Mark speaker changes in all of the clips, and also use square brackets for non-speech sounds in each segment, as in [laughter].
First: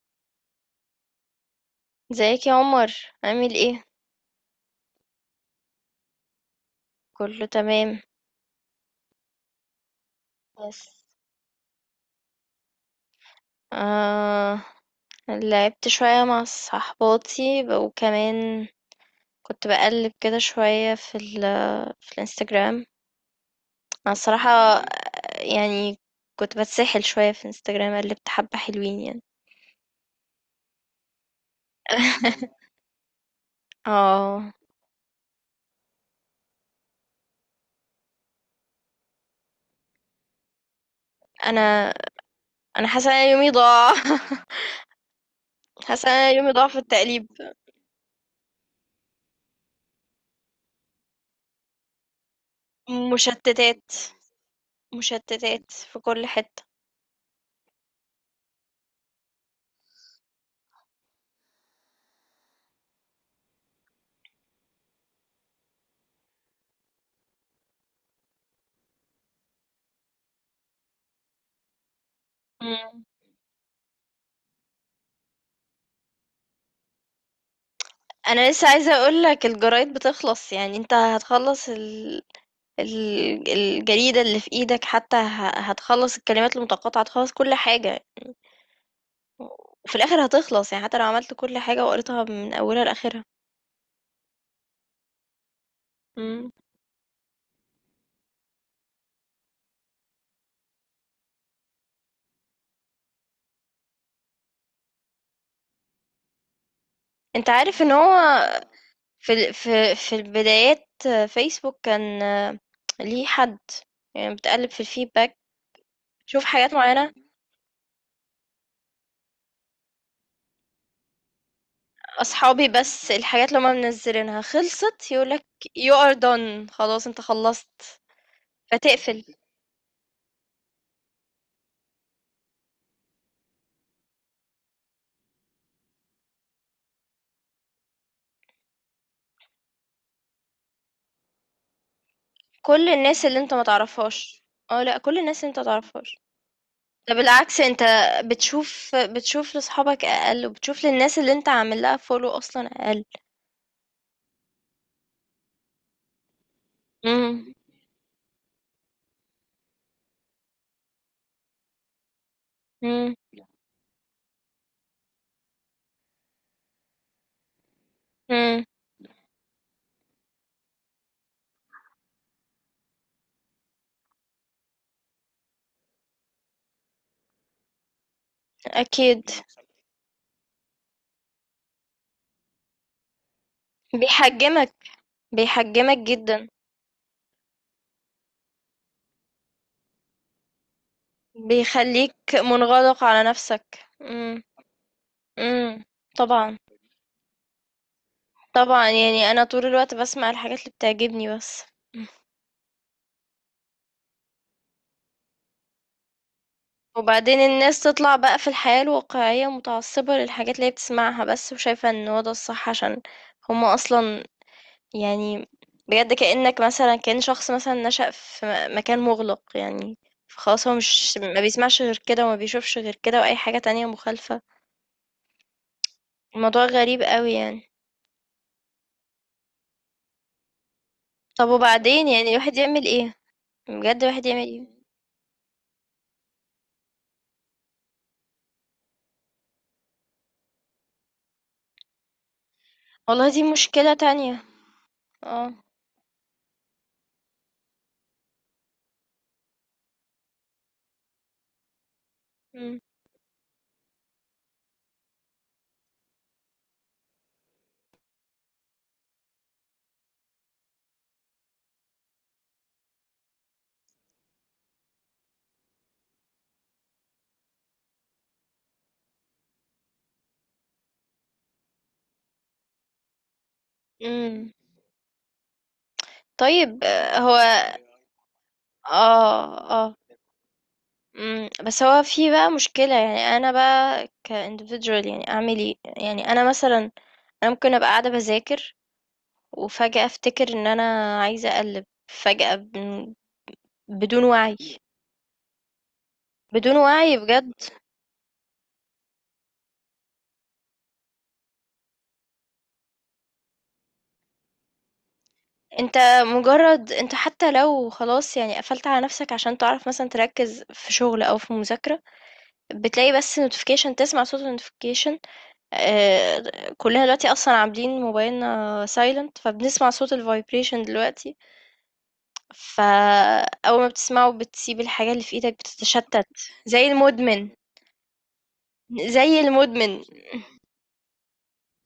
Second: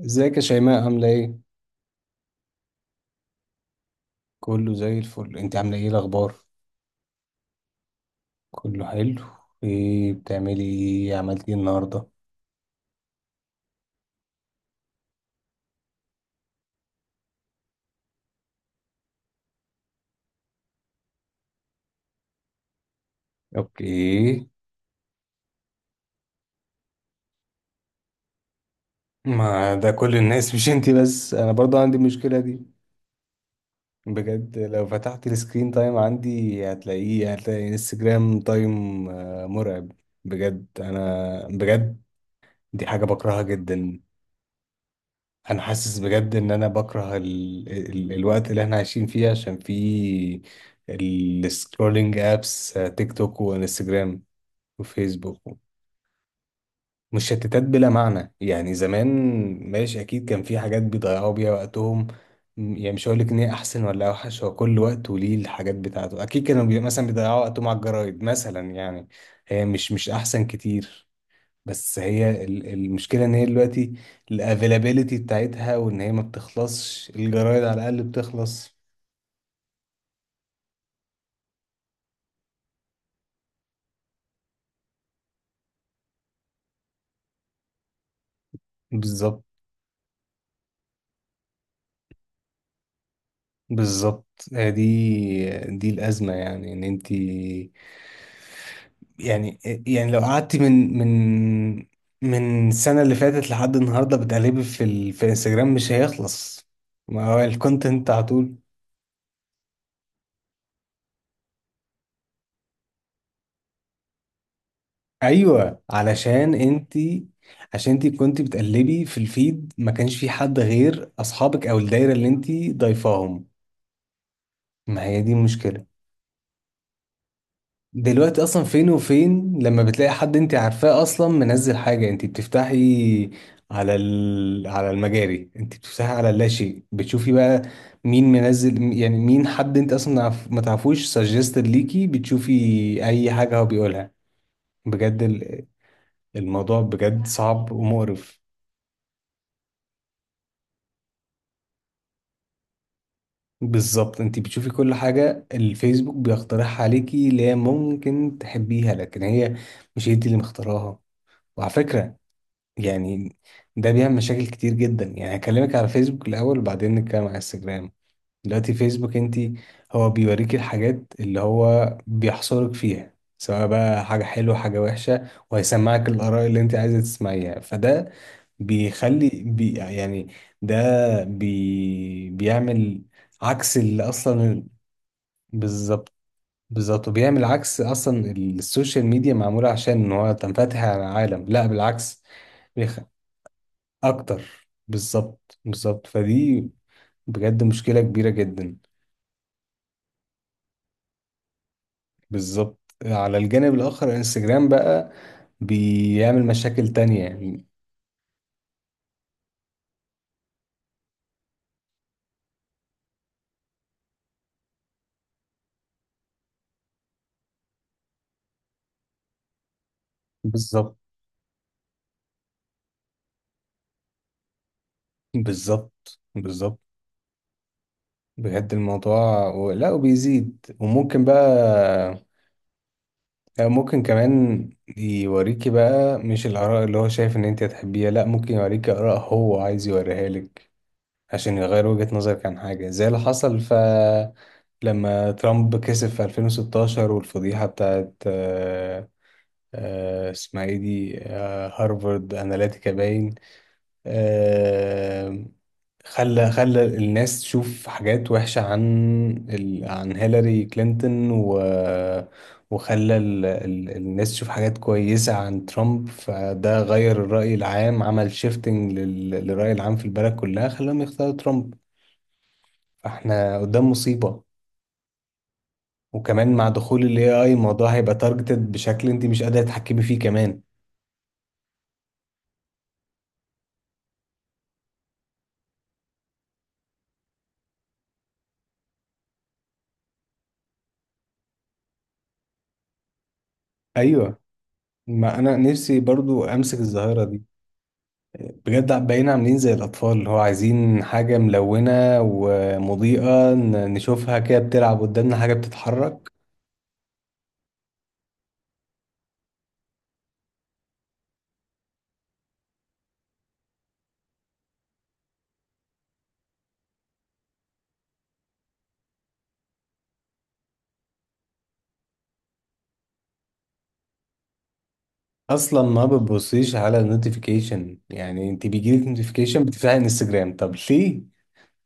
Speaker 1: ازيك يا شيماء؟ عاملة ايه؟
Speaker 2: ازيك يا عمر؟ عامل ايه؟
Speaker 1: كله زي الفل، انت عاملة ايه؟ الأخبار؟
Speaker 2: كله تمام.
Speaker 1: كله حلو. ايه بتعملي
Speaker 2: بس
Speaker 1: ايه عملتي ايه النهاردة؟
Speaker 2: آه لعبت شوية مع صحباتي وكمان كنت بقلب كده شوية في الانستجرام. انا
Speaker 1: اوكي.
Speaker 2: الصراحة يعني كنت بتسحل شوية في الانستجرام، قلبت حبة حلوين يعني.
Speaker 1: ما ده كل الناس، مش انت بس، انا برضه عندي المشكلة دي.
Speaker 2: [laughs] اه،
Speaker 1: بجد لو فتحت السكرين تايم عندي، هتلاقيه، هتلاقي انستجرام تايم مرعب. بجد، انا
Speaker 2: انا
Speaker 1: بجد، دي
Speaker 2: انا
Speaker 1: حاجة
Speaker 2: حاسة ان أنا
Speaker 1: بكرهها
Speaker 2: يومي ضاع.
Speaker 1: جدا.
Speaker 2: [laughs]
Speaker 1: انا حاسس
Speaker 2: حاسة ان أنا
Speaker 1: بجد ان
Speaker 2: يومي
Speaker 1: انا
Speaker 2: ضاع في
Speaker 1: بكره
Speaker 2: التقليب.
Speaker 1: الوقت اللي احنا عايشين فيه، عشان فيه السكرولينج، ابس تيك توك
Speaker 2: مشتتات،
Speaker 1: وانستجرام وفيسبوك
Speaker 2: مشتتات في كل حتة.
Speaker 1: مشتتات بلا معنى. يعني زمان، ماشي، اكيد كان في حاجات بيضيعوا بيها وقتهم. يعني مش هقول لك ان هي احسن ولا اوحش، هو كل وقت وليه الحاجات بتاعته، اكيد كانوا مثلا بيضيعوا وقتهم على الجرايد مثلا، يعني هي مش احسن كتير. بس هي المشكلة ان هي دلوقتي الافيلابيلتي بتاعتها، وان هي ما بتخلصش، الجرايد على الاقل
Speaker 2: انا لسه
Speaker 1: بتخلص.
Speaker 2: عايزه اقول لك الجرايد بتخلص، يعني انت هتخلص الجريده اللي في ايدك، حتى هتخلص الكلمات المتقاطعه، هتخلص كل حاجه.
Speaker 1: بالظبط،
Speaker 2: وفي الاخر هتخلص، يعني حتى لو عملت كل حاجه وقريتها من اولها لاخرها.
Speaker 1: بالظبط. آه، دي دي الازمة،
Speaker 2: مم.
Speaker 1: يعني ان انت، يعني يعني لو قعدتي من السنة اللي فاتت لحد النهاردة بتقلبي في انستجرام، مش هيخلص، ما هو
Speaker 2: انت عارف ان
Speaker 1: الكونتنت
Speaker 2: هو
Speaker 1: على طول.
Speaker 2: في ال... في في البدايات فيسبوك كان ليه حد، يعني بتقلب في الفيدباك،
Speaker 1: ايوه
Speaker 2: شوف
Speaker 1: علشان
Speaker 2: حاجات معينة.
Speaker 1: انتي، عشان انتي كنتي بتقلبي في الفيد، ما كانش في حد غير اصحابك او الدايره اللي
Speaker 2: أصحابي
Speaker 1: انتي
Speaker 2: بس
Speaker 1: ضايفاهم.
Speaker 2: الحاجات اللي هما منزلينها
Speaker 1: ما
Speaker 2: خلصت،
Speaker 1: هي دي
Speaker 2: يقولك
Speaker 1: المشكله.
Speaker 2: you are done، خلاص انت خلصت،
Speaker 1: دلوقتي اصلا فين
Speaker 2: فتقفل.
Speaker 1: وفين لما بتلاقي حد انتي عارفاه اصلا منزل حاجه، انتي بتفتحي على على المجاري، انتي بتفتحي على اللاشيء، بتشوفي بقى مين منزل، يعني مين؟ حد انت اصلا ما تعرفوش، سجستد ليكي، بتشوفي
Speaker 2: كل الناس
Speaker 1: اي
Speaker 2: اللي أنت
Speaker 1: حاجه
Speaker 2: ما
Speaker 1: هو بيقولها.
Speaker 2: تعرفهاش. آه لأ، كل
Speaker 1: بجد
Speaker 2: الناس اللي أنت ما تعرفهاش.
Speaker 1: الموضوع
Speaker 2: ده
Speaker 1: بجد
Speaker 2: بالعكس،
Speaker 1: صعب
Speaker 2: أنت
Speaker 1: ومقرف.
Speaker 2: بتشوف لصحابك أقل، وبتشوف للناس اللي أنت عامل لها follow أصلًا أقل.
Speaker 1: بالظبط، انت بتشوفي كل حاجة الفيسبوك بيقترحها عليكي، اللي
Speaker 2: إمم.
Speaker 1: هي ممكن تحبيها، لكن هي مش انت اللي مختاراها. وعلى فكرة،
Speaker 2: إمم.
Speaker 1: يعني ده بيعمل مشاكل كتير جدا، يعني هكلمك على فيسبوك الأول وبعدين نتكلم على انستجرام.
Speaker 2: إمم.
Speaker 1: دلوقتي فيسبوك انت، هو بيوريكي الحاجات اللي هو بيحصرك فيها، سواء بقى حاجة حلوة حاجة وحشة، وهيسمعك الآراء اللي انت عايزة تسمعيها، فده بيخلي
Speaker 2: أكيد.
Speaker 1: بي يعني، ده بي بيعمل عكس اللي اصلا.
Speaker 2: بيحجمك، بيحجمك
Speaker 1: بالظبط،
Speaker 2: جدًا،
Speaker 1: بالظبط، وبيعمل عكس اصلا، السوشيال ميديا معموله عشان ان هو تنفتح على العالم، لا
Speaker 2: بيخلّيك
Speaker 1: بالعكس. بيخ...
Speaker 2: منغلق على نفسك.
Speaker 1: اكتر،
Speaker 2: إمم.
Speaker 1: بالظبط،
Speaker 2: إمم.
Speaker 1: بالظبط،
Speaker 2: طبعًا،
Speaker 1: فدي بجد مشكله كبيره جدا.
Speaker 2: طبعًا، يعني أنا طول الوقت باسمع الحاجات اللي بتعجبني بس.
Speaker 1: بالظبط. على الجانب الاخر، انستجرام بقى بيعمل مشاكل تانية
Speaker 2: وبعدين
Speaker 1: يعني.
Speaker 2: الناس تطلع بقى في الحياة الواقعية متعصبة للحاجات اللي هي بتسمعها بس، وشايفة ان هو ده الصح، عشان هما اصلا يعني بجد كأنك مثلا، كأن شخص مثلا نشأ في مكان مغلق، يعني فخلاص هو
Speaker 1: بالظبط،
Speaker 2: مش ما بيسمعش غير كده وما بيشوفش غير كده، واي حاجة تانية مخالفة.
Speaker 1: بالظبط،
Speaker 2: الموضوع
Speaker 1: بالظبط.
Speaker 2: غريب قوي يعني.
Speaker 1: بجد الموضوع لا وبيزيد، وممكن
Speaker 2: طب وبعدين
Speaker 1: بقى،
Speaker 2: يعني الواحد يعمل ايه؟
Speaker 1: ممكن
Speaker 2: بجد الواحد يعمل ايه؟
Speaker 1: كمان يوريكي بقى مش الآراء اللي هو شايف إن أنت هتحبيها، لأ، ممكن يوريكي آراء هو عايز يوريها لك، عشان يغير وجهة نظرك عن حاجة، زي اللي
Speaker 2: والله دي
Speaker 1: حصل ف
Speaker 2: مشكلة تانية.
Speaker 1: لما
Speaker 2: اه.
Speaker 1: ترامب كسب في 2016، والفضيحة بتاعت اسمها ايه دي، هارفارد أناليتيكا باين، آه، خلى الناس تشوف حاجات وحشة عن عن هيلاري كلينتون، وخلى الناس تشوف حاجات كويسة عن ترامب، فده غير الرأي العام، عمل شيفتنج للرأي العام في البلد كلها، خلاهم يختاروا ترامب، فاحنا قدام مصيبة.
Speaker 2: امم.
Speaker 1: وكمان مع
Speaker 2: طيب.
Speaker 1: دخول ال
Speaker 2: آه، هو
Speaker 1: AI، الموضوع هيبقى تارجتد بشكل انت مش
Speaker 2: اه
Speaker 1: قادرة
Speaker 2: آه.
Speaker 1: تتحكمي فيه كمان.
Speaker 2: بس هو في بقى مشكلة، يعني أنا بقى ك individual يعني أعمل إيه؟ يعني أنا مثلا، أنا ممكن أبقى قاعدة بذاكر وفجأة أفتكر إن أنا عايزة أقلب، فجأة بدون
Speaker 1: ايوه،
Speaker 2: وعي،
Speaker 1: ما انا نفسي برضو
Speaker 2: بدون
Speaker 1: امسك
Speaker 2: وعي
Speaker 1: الظاهرة دي.
Speaker 2: بجد.
Speaker 1: بجد بقينا عاملين زي الأطفال اللي هو عايزين حاجة ملونة ومضيئة، نشوفها كده بتلعب قدامنا، حاجة
Speaker 2: أنت
Speaker 1: بتتحرك.
Speaker 2: مجرد أنت، حتى لو خلاص يعني قفلت على نفسك عشان تعرف مثلا تركز في شغل أو في مذاكرة، بتلاقي بس notification، تسمع صوت notification. آه. كلنا دلوقتي أصلا عاملين موبايلنا silent، فبنسمع صوت الفايبريشن دلوقتي، فأول ما بتسمعه بتسيب الحاجة اللي في إيدك،
Speaker 1: أصلا ما
Speaker 2: بتتشتت.
Speaker 1: بتبصيش
Speaker 2: زي
Speaker 1: على
Speaker 2: المدمن،
Speaker 1: النوتيفيكيشن، يعني أنت بيجيلك
Speaker 2: زي
Speaker 1: نوتيفيكيشن بتفتحي
Speaker 2: المدمن.
Speaker 1: انستجرام؟ طب ليه؟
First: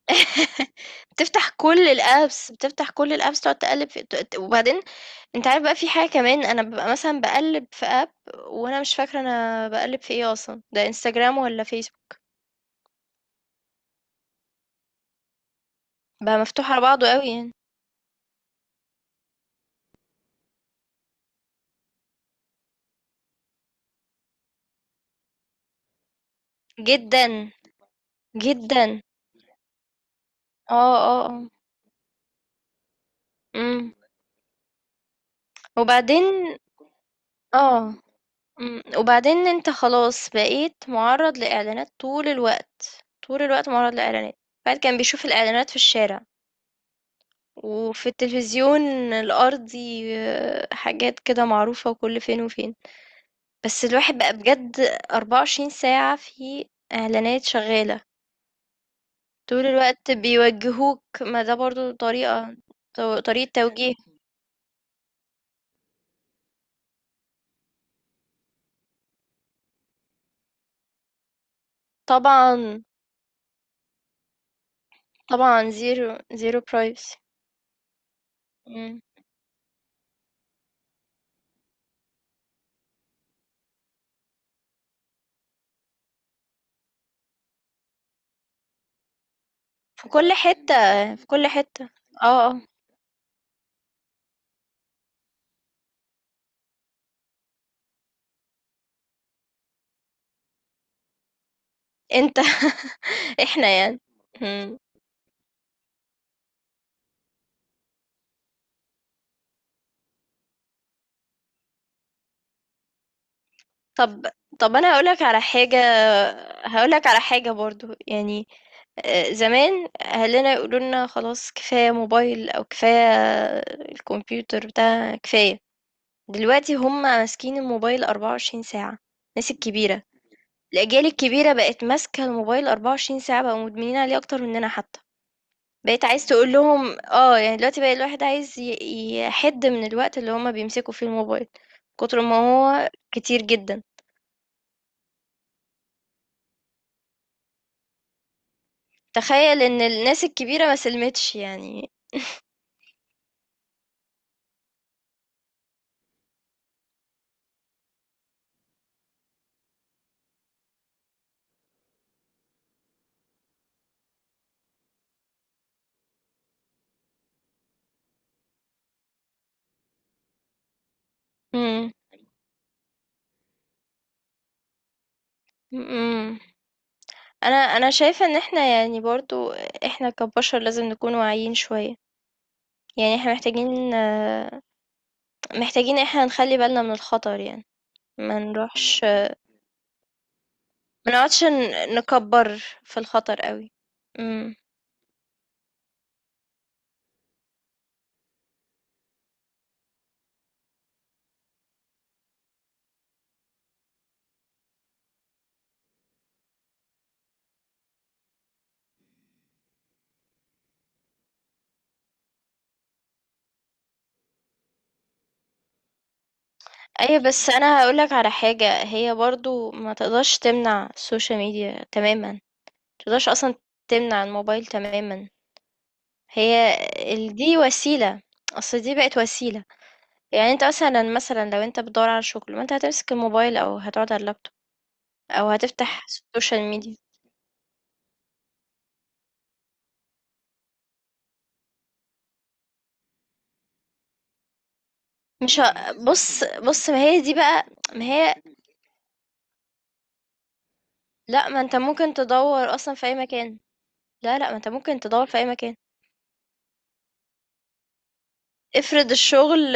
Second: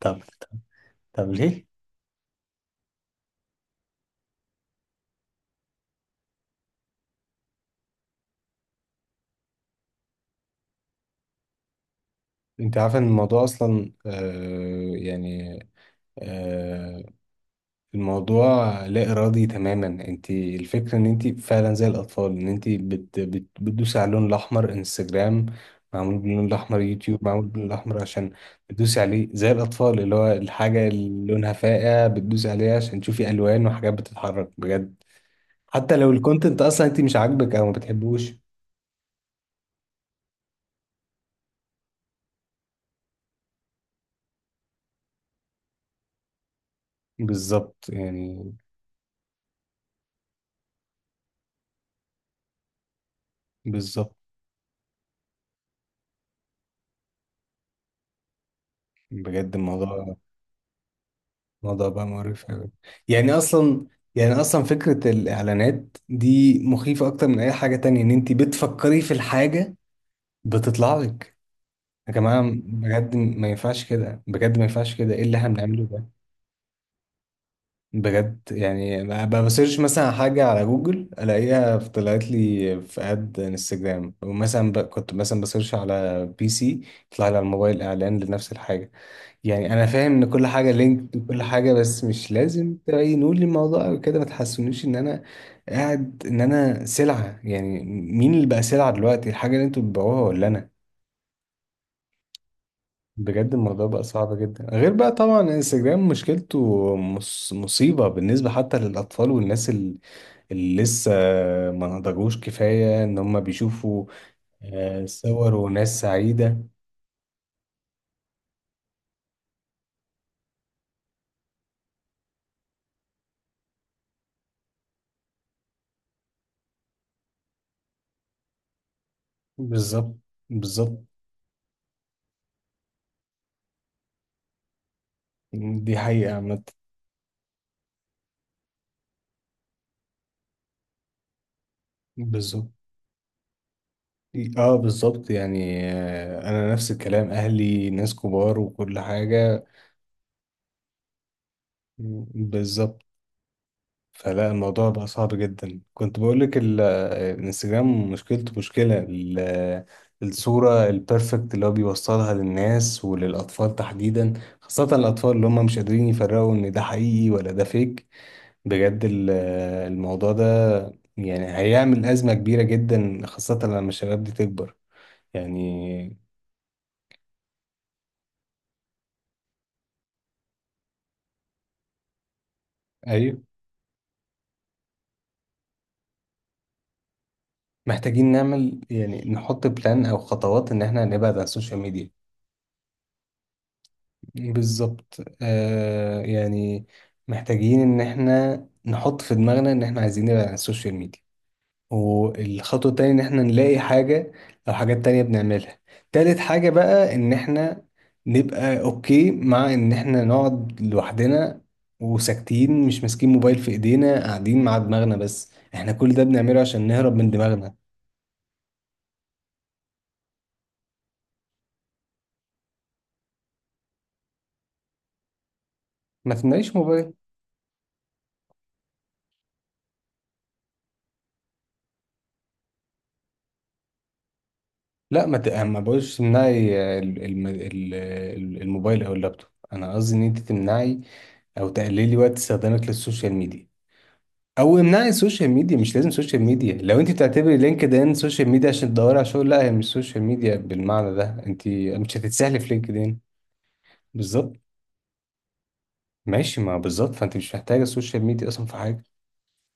Speaker 1: طب، طب،
Speaker 2: [laughs]
Speaker 1: طب
Speaker 2: بتفتح
Speaker 1: ليه؟
Speaker 2: كل الابس، بتفتح كل الابس، تقعد تقلب وبعدين. انت عارف بقى في حاجة كمان، انا ببقى مثلا بقلب في اب، وانا مش فاكرة انا بقلب في ايه اصلا، ده انستجرام ولا فيسبوك.
Speaker 1: أنت عارفة إن الموضوع أصلا، يعني،
Speaker 2: بقى مفتوح على
Speaker 1: آه،
Speaker 2: بعضه قوي يعني.
Speaker 1: الموضوع لا إرادي تماما. انت الفكرة ان انت فعلا زي الأطفال، ان انت بت بت بتدوسي على اللون الأحمر. انستجرام معمول باللون الأحمر، يوتيوب معمول
Speaker 2: جدا،
Speaker 1: باللون الأحمر، عشان بتدوسي
Speaker 2: جدا.
Speaker 1: عليه زي الأطفال، اللي هو
Speaker 2: اه
Speaker 1: الحاجة
Speaker 2: اه
Speaker 1: اللي
Speaker 2: اه.
Speaker 1: لونها فاقع بتدوسي عليها عشان تشوفي ألوان وحاجات
Speaker 2: امم.
Speaker 1: بتتحرك. بجد حتى لو
Speaker 2: وبعدين
Speaker 1: الكونتنت أصلا انت مش عاجبك أو ما
Speaker 2: اه
Speaker 1: بتحبوش.
Speaker 2: إمم، وبعدين أنت خلاص بقيت مُعرّض لإعلانات طول الوقت، طول الوقت مُعرّض لإعلانات. الواحد كان بيشوف الإعلانات في الشارع،
Speaker 1: بالظبط
Speaker 2: وفي
Speaker 1: يعني،
Speaker 2: التلفزيون الأرضي، آه، حاجات كده معروفة وكل فين وفين، بس
Speaker 1: بالظبط.
Speaker 2: الواحد بقى بجد 24 ساعة في إعلانات شغّالة،
Speaker 1: بجد
Speaker 2: طول الوقت
Speaker 1: الموضوع،
Speaker 2: بيوجّهوك. ما ده
Speaker 1: الموضوع
Speaker 2: برضه
Speaker 1: بقى مقرف
Speaker 2: طريقة،
Speaker 1: أوي. يعني
Speaker 2: طريقة
Speaker 1: أصلا،
Speaker 2: توجيه.
Speaker 1: يعني أصلا فكرة الإعلانات دي مخيفة أكتر من أي حاجة تانية، إن أنت بتفكري في الحاجة بتطلع لك. يا جماعة
Speaker 2: طبعًا،
Speaker 1: بجد ما ينفعش كده، بجد ما ينفعش كده، إيه اللي إحنا
Speaker 2: طبعًا
Speaker 1: بنعمله ده؟
Speaker 2: zero zero privacy.
Speaker 1: بجد
Speaker 2: إمم.
Speaker 1: يعني، بسيرش مثلا حاجة على جوجل، ألاقيها طلعت لي في أد انستجرام، ومثلا كنت مثلا بسيرش على بي سي، يطلع لي على الموبايل إعلان لنفس الحاجة. يعني انا
Speaker 2: في
Speaker 1: فاهم ان
Speaker 2: كل
Speaker 1: كل حاجه
Speaker 2: حتة،
Speaker 1: لينكد
Speaker 2: في
Speaker 1: وكل
Speaker 2: كل
Speaker 1: حاجه،
Speaker 2: حتة.
Speaker 1: بس مش
Speaker 2: آه، آه.
Speaker 1: لازم تبينوا لي الموضوع أوي كده، ما تحسونيش ان انا قاعد، ان انا سلعه. يعني مين اللي بقى سلعه دلوقتي؟ الحاجه اللي انتوا بتبيعوها ولا انا؟
Speaker 2: انت. [laughs]
Speaker 1: بجد
Speaker 2: احنا
Speaker 1: الموضوع
Speaker 2: يعني.
Speaker 1: بقى صعب جدا،
Speaker 2: مم.
Speaker 1: غير بقى طبعا انستجرام مشكلته، مصيبه بالنسبه حتى للاطفال والناس اللي لسه ما نضجوش كفايه، ان هم بيشوفوا
Speaker 2: طب، طب انا هقولك على
Speaker 1: صور
Speaker 2: حاجة،
Speaker 1: وناس سعيده.
Speaker 2: هقولك على حاجة برضو يعني. آه، زمان اهلنا يقولوا لنا خلاص كفاية موبايل، او كفاية الكمبيوتر بتاع كفاية. دلوقتي هم ماسكين الموبايل 24 ساعة، الناس الكبيرة،
Speaker 1: بالظبط، بالظبط.
Speaker 2: الاجيال الكبيرة بقت ماسكة الموبايل 24 ساعة، بقوا مدمنين عليه اكتر مننا حتى.
Speaker 1: دي
Speaker 2: بقيت عايز
Speaker 1: حقيقه
Speaker 2: تقول
Speaker 1: عامه.
Speaker 2: لهم اه، يعني دلوقتي بقى الواحد عايز يحد من الوقت اللي هما بيمسكوا فيه الموبايل، كتر ما
Speaker 1: بالظبط.
Speaker 2: هو كتير جدا.
Speaker 1: اه، بالظبط يعني، انا نفس الكلام، اهلي ناس كبار وكل
Speaker 2: تخيل
Speaker 1: حاجة.
Speaker 2: ان الناس الكبيرة ما سلمتش يعني.
Speaker 1: بالظبط. فلا، الموضوع بقى صعب جدا. كنت بقولك الانستجرام مشكلته، مشكلة الصورة البيرفكت اللي هو بيوصلها للناس وللأطفال تحديدا، خاصة الأطفال اللي هم مش قادرين يفرقوا إن ده حقيقي ولا ده فيك. بجد الموضوع ده يعني
Speaker 2: امم.
Speaker 1: هيعمل أزمة كبيرة جدا، خاصة لما الشباب دي تكبر. يعني،
Speaker 2: امم. انا شايفة ان احنا يعني برضو احنا كبشر لازم نكون واعيين شوية، يعني احنا
Speaker 1: أيوة.
Speaker 2: محتاجين آه، محتاجين احنا نخلي بالنا من الخطر يعني،
Speaker 1: محتاجين
Speaker 2: ما
Speaker 1: نعمل،
Speaker 2: نروحش،
Speaker 1: يعني نحط بلان او خطوات، ان احنا
Speaker 2: ما
Speaker 1: نبعد عن
Speaker 2: نقعدش
Speaker 1: السوشيال ميديا.
Speaker 2: نكبر في الخطر قوي. امم.
Speaker 1: بالظبط آه يعني، محتاجين ان احنا نحط في دماغنا ان احنا عايزين نبعد عن السوشيال ميديا، والخطوة التانية ان احنا نلاقي حاجة او حاجات تانية بنعملها، تالت حاجة بقى ان احنا نبقى اوكي مع ان احنا نقعد لوحدنا وساكتين، مش ماسكين موبايل في ايدينا، قاعدين مع دماغنا بس، احنا كل ده بنعمله عشان نهرب
Speaker 2: ايوه،
Speaker 1: من
Speaker 2: بس
Speaker 1: دماغنا.
Speaker 2: انا هقولك على حاجة، هي برضو ما تقدرش تمنع السوشيال ميديا تماما، ما تقدرش اصلا تمنع الموبايل تماما.
Speaker 1: ما
Speaker 2: هي
Speaker 1: تمنعيش موبايل،
Speaker 2: دي وسيلة، اصل دي بقت وسيلة، يعني انت مثلا، لو انت بتدور على شغل ما انت هتمسك الموبايل او هتقعد على اللابتوب،
Speaker 1: لا
Speaker 2: او
Speaker 1: ما
Speaker 2: هتفتح
Speaker 1: بقولش
Speaker 2: السوشيال
Speaker 1: تمنعي
Speaker 2: ميديا.
Speaker 1: الموبايل او اللابتوب، انا قصدي ان انت تمنعي او تقللي وقت استخدامك للسوشيال ميديا، او امنعي السوشيال
Speaker 2: مش
Speaker 1: ميديا.
Speaker 2: ه...
Speaker 1: مش لازم سوشيال
Speaker 2: بص،
Speaker 1: ميديا،
Speaker 2: بص، ما
Speaker 1: لو انت
Speaker 2: هي دي
Speaker 1: بتعتبري
Speaker 2: بقى،
Speaker 1: لينكد
Speaker 2: ما
Speaker 1: ان
Speaker 2: هي،
Speaker 1: سوشيال ميديا عشان تدوري على شغل، لا هي مش سوشيال ميديا بالمعنى ده،
Speaker 2: لا ما
Speaker 1: انت
Speaker 2: انت ممكن
Speaker 1: مش هتتسهلي في
Speaker 2: تدور اصلا
Speaker 1: لينكد
Speaker 2: في اي
Speaker 1: ان.
Speaker 2: مكان، لا لا، ما
Speaker 1: بالظبط،
Speaker 2: انت ممكن تدور في اي مكان.
Speaker 1: ماشي ما بالظبط، فانت مش محتاجه السوشيال ميديا اصلا في حاجه.
Speaker 2: افرض الشغل،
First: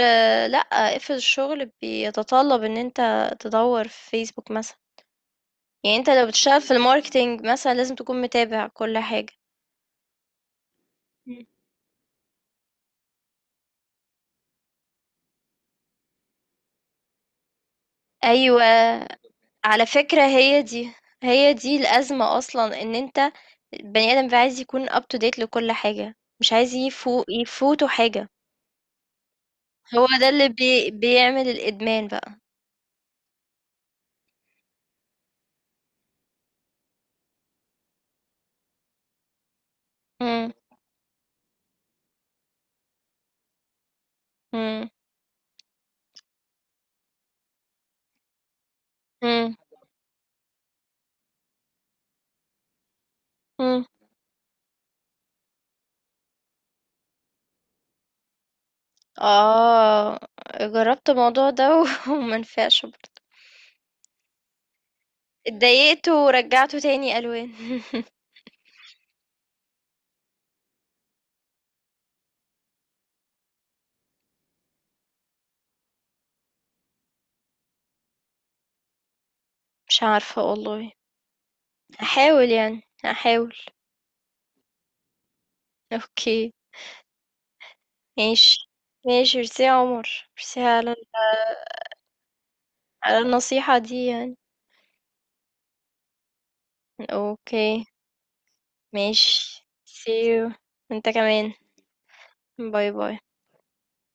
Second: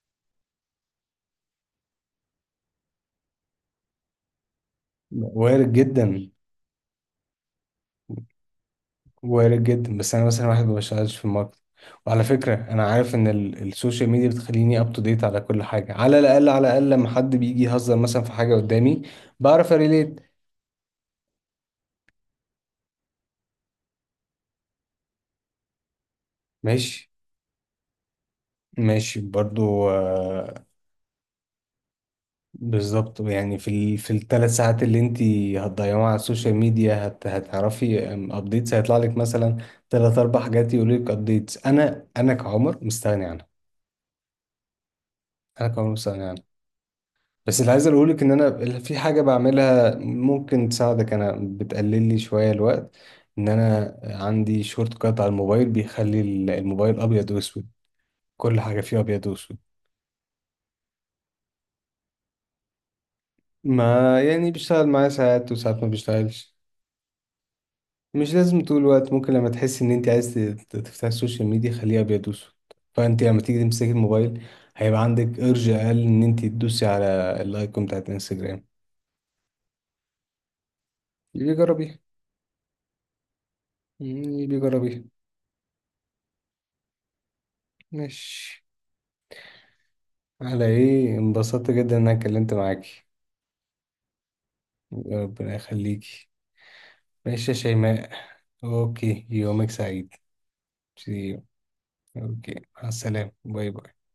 Speaker 2: لأ، افرض الشغل بيتطلب إن أنت تدوّر في فيسبوك مثلًا،
Speaker 1: وارد
Speaker 2: يعني أنت
Speaker 1: جدا.
Speaker 2: لو بتشتغل في الmarketing مثلًا لازم تكون متابع كل حاجة.
Speaker 1: وارد جدا، بس انا مثلا واحد ما بشتغلش في
Speaker 2: إمم.
Speaker 1: الماركت، وعلى فكره انا عارف ان السوشيال ميديا بتخليني اب تو ديت على كل حاجه، على الاقل، على الاقل لما حد بيجي يهزر مثلا في حاجه قدامي
Speaker 2: أيوه،
Speaker 1: بعرف
Speaker 2: على
Speaker 1: اريليت.
Speaker 2: فكرة هي دي، هي دي الأزمة أصلًا، إن أنت البني آدم بيبقى عايز يكون up to date لكل حاجة، مش عايز
Speaker 1: ماشي،
Speaker 2: يفوته حاجة،
Speaker 1: ماشي برضو،
Speaker 2: هو ده اللي بيعمل الإدمان بقى.
Speaker 1: بالظبط يعني، في في الثلاث ساعات اللي انت هتضيعوها على السوشيال ميديا، هتعرفي ابديتس، هيطلع لك مثلا ثلاث اربع
Speaker 2: إمم.
Speaker 1: حاجات، يقول لك ابديتس، انا كعمر مستغني عنها،
Speaker 2: إمم.
Speaker 1: انا كعمر مستغني عنها. بس اللي عايز اقولك ان انا في حاجه
Speaker 2: إمم.
Speaker 1: بعملها ممكن تساعدك، انا بتقلل لي شويه الوقت، ان
Speaker 2: إمم.
Speaker 1: انا عندي شورت كات على الموبايل بيخلي الموبايل ابيض واسود، كل حاجه فيه ابيض واسود.
Speaker 2: آه، جرّبت الموضوع ده وما نفعش. [laughs] برضه
Speaker 1: ما يعني بيشتغل معايا ساعات وساعات ما
Speaker 2: اتضايقت
Speaker 1: بيشتغلش،
Speaker 2: ورجعته تاني ألوان. [laughs]
Speaker 1: مش لازم طول الوقت، ممكن لما تحس ان انت عايز تفتح السوشيال ميديا خليه ابيض واسود، فانت لما تيجي تمسكي الموبايل هيبقى عندك ارج اقل ان انت تدوسي على الايكون بتاعت الانستجرام.
Speaker 2: مش عارفة والله.
Speaker 1: يبقى جربيها،
Speaker 2: هاحاول، يعني هاحاول.
Speaker 1: يبقى جربيها.
Speaker 2: أوكي. ماشي.
Speaker 1: ماشي،
Speaker 2: ماشي، ميرسي يا عمر، ميرسي
Speaker 1: على
Speaker 2: على
Speaker 1: ايه، انبسطت جدا ان انا اتكلمت معاكي.
Speaker 2: على النصيحة دي يعني.
Speaker 1: ربنا يخليكي. ماشي يا
Speaker 2: أوكي.
Speaker 1: شيماء، اوكي،
Speaker 2: ماشي.
Speaker 1: يومك سعيد.
Speaker 2: see you.
Speaker 1: See
Speaker 2: انت
Speaker 1: you.
Speaker 2: كمان.
Speaker 1: اوكي، مع
Speaker 2: باي باي.
Speaker 1: السلامة، باي باي.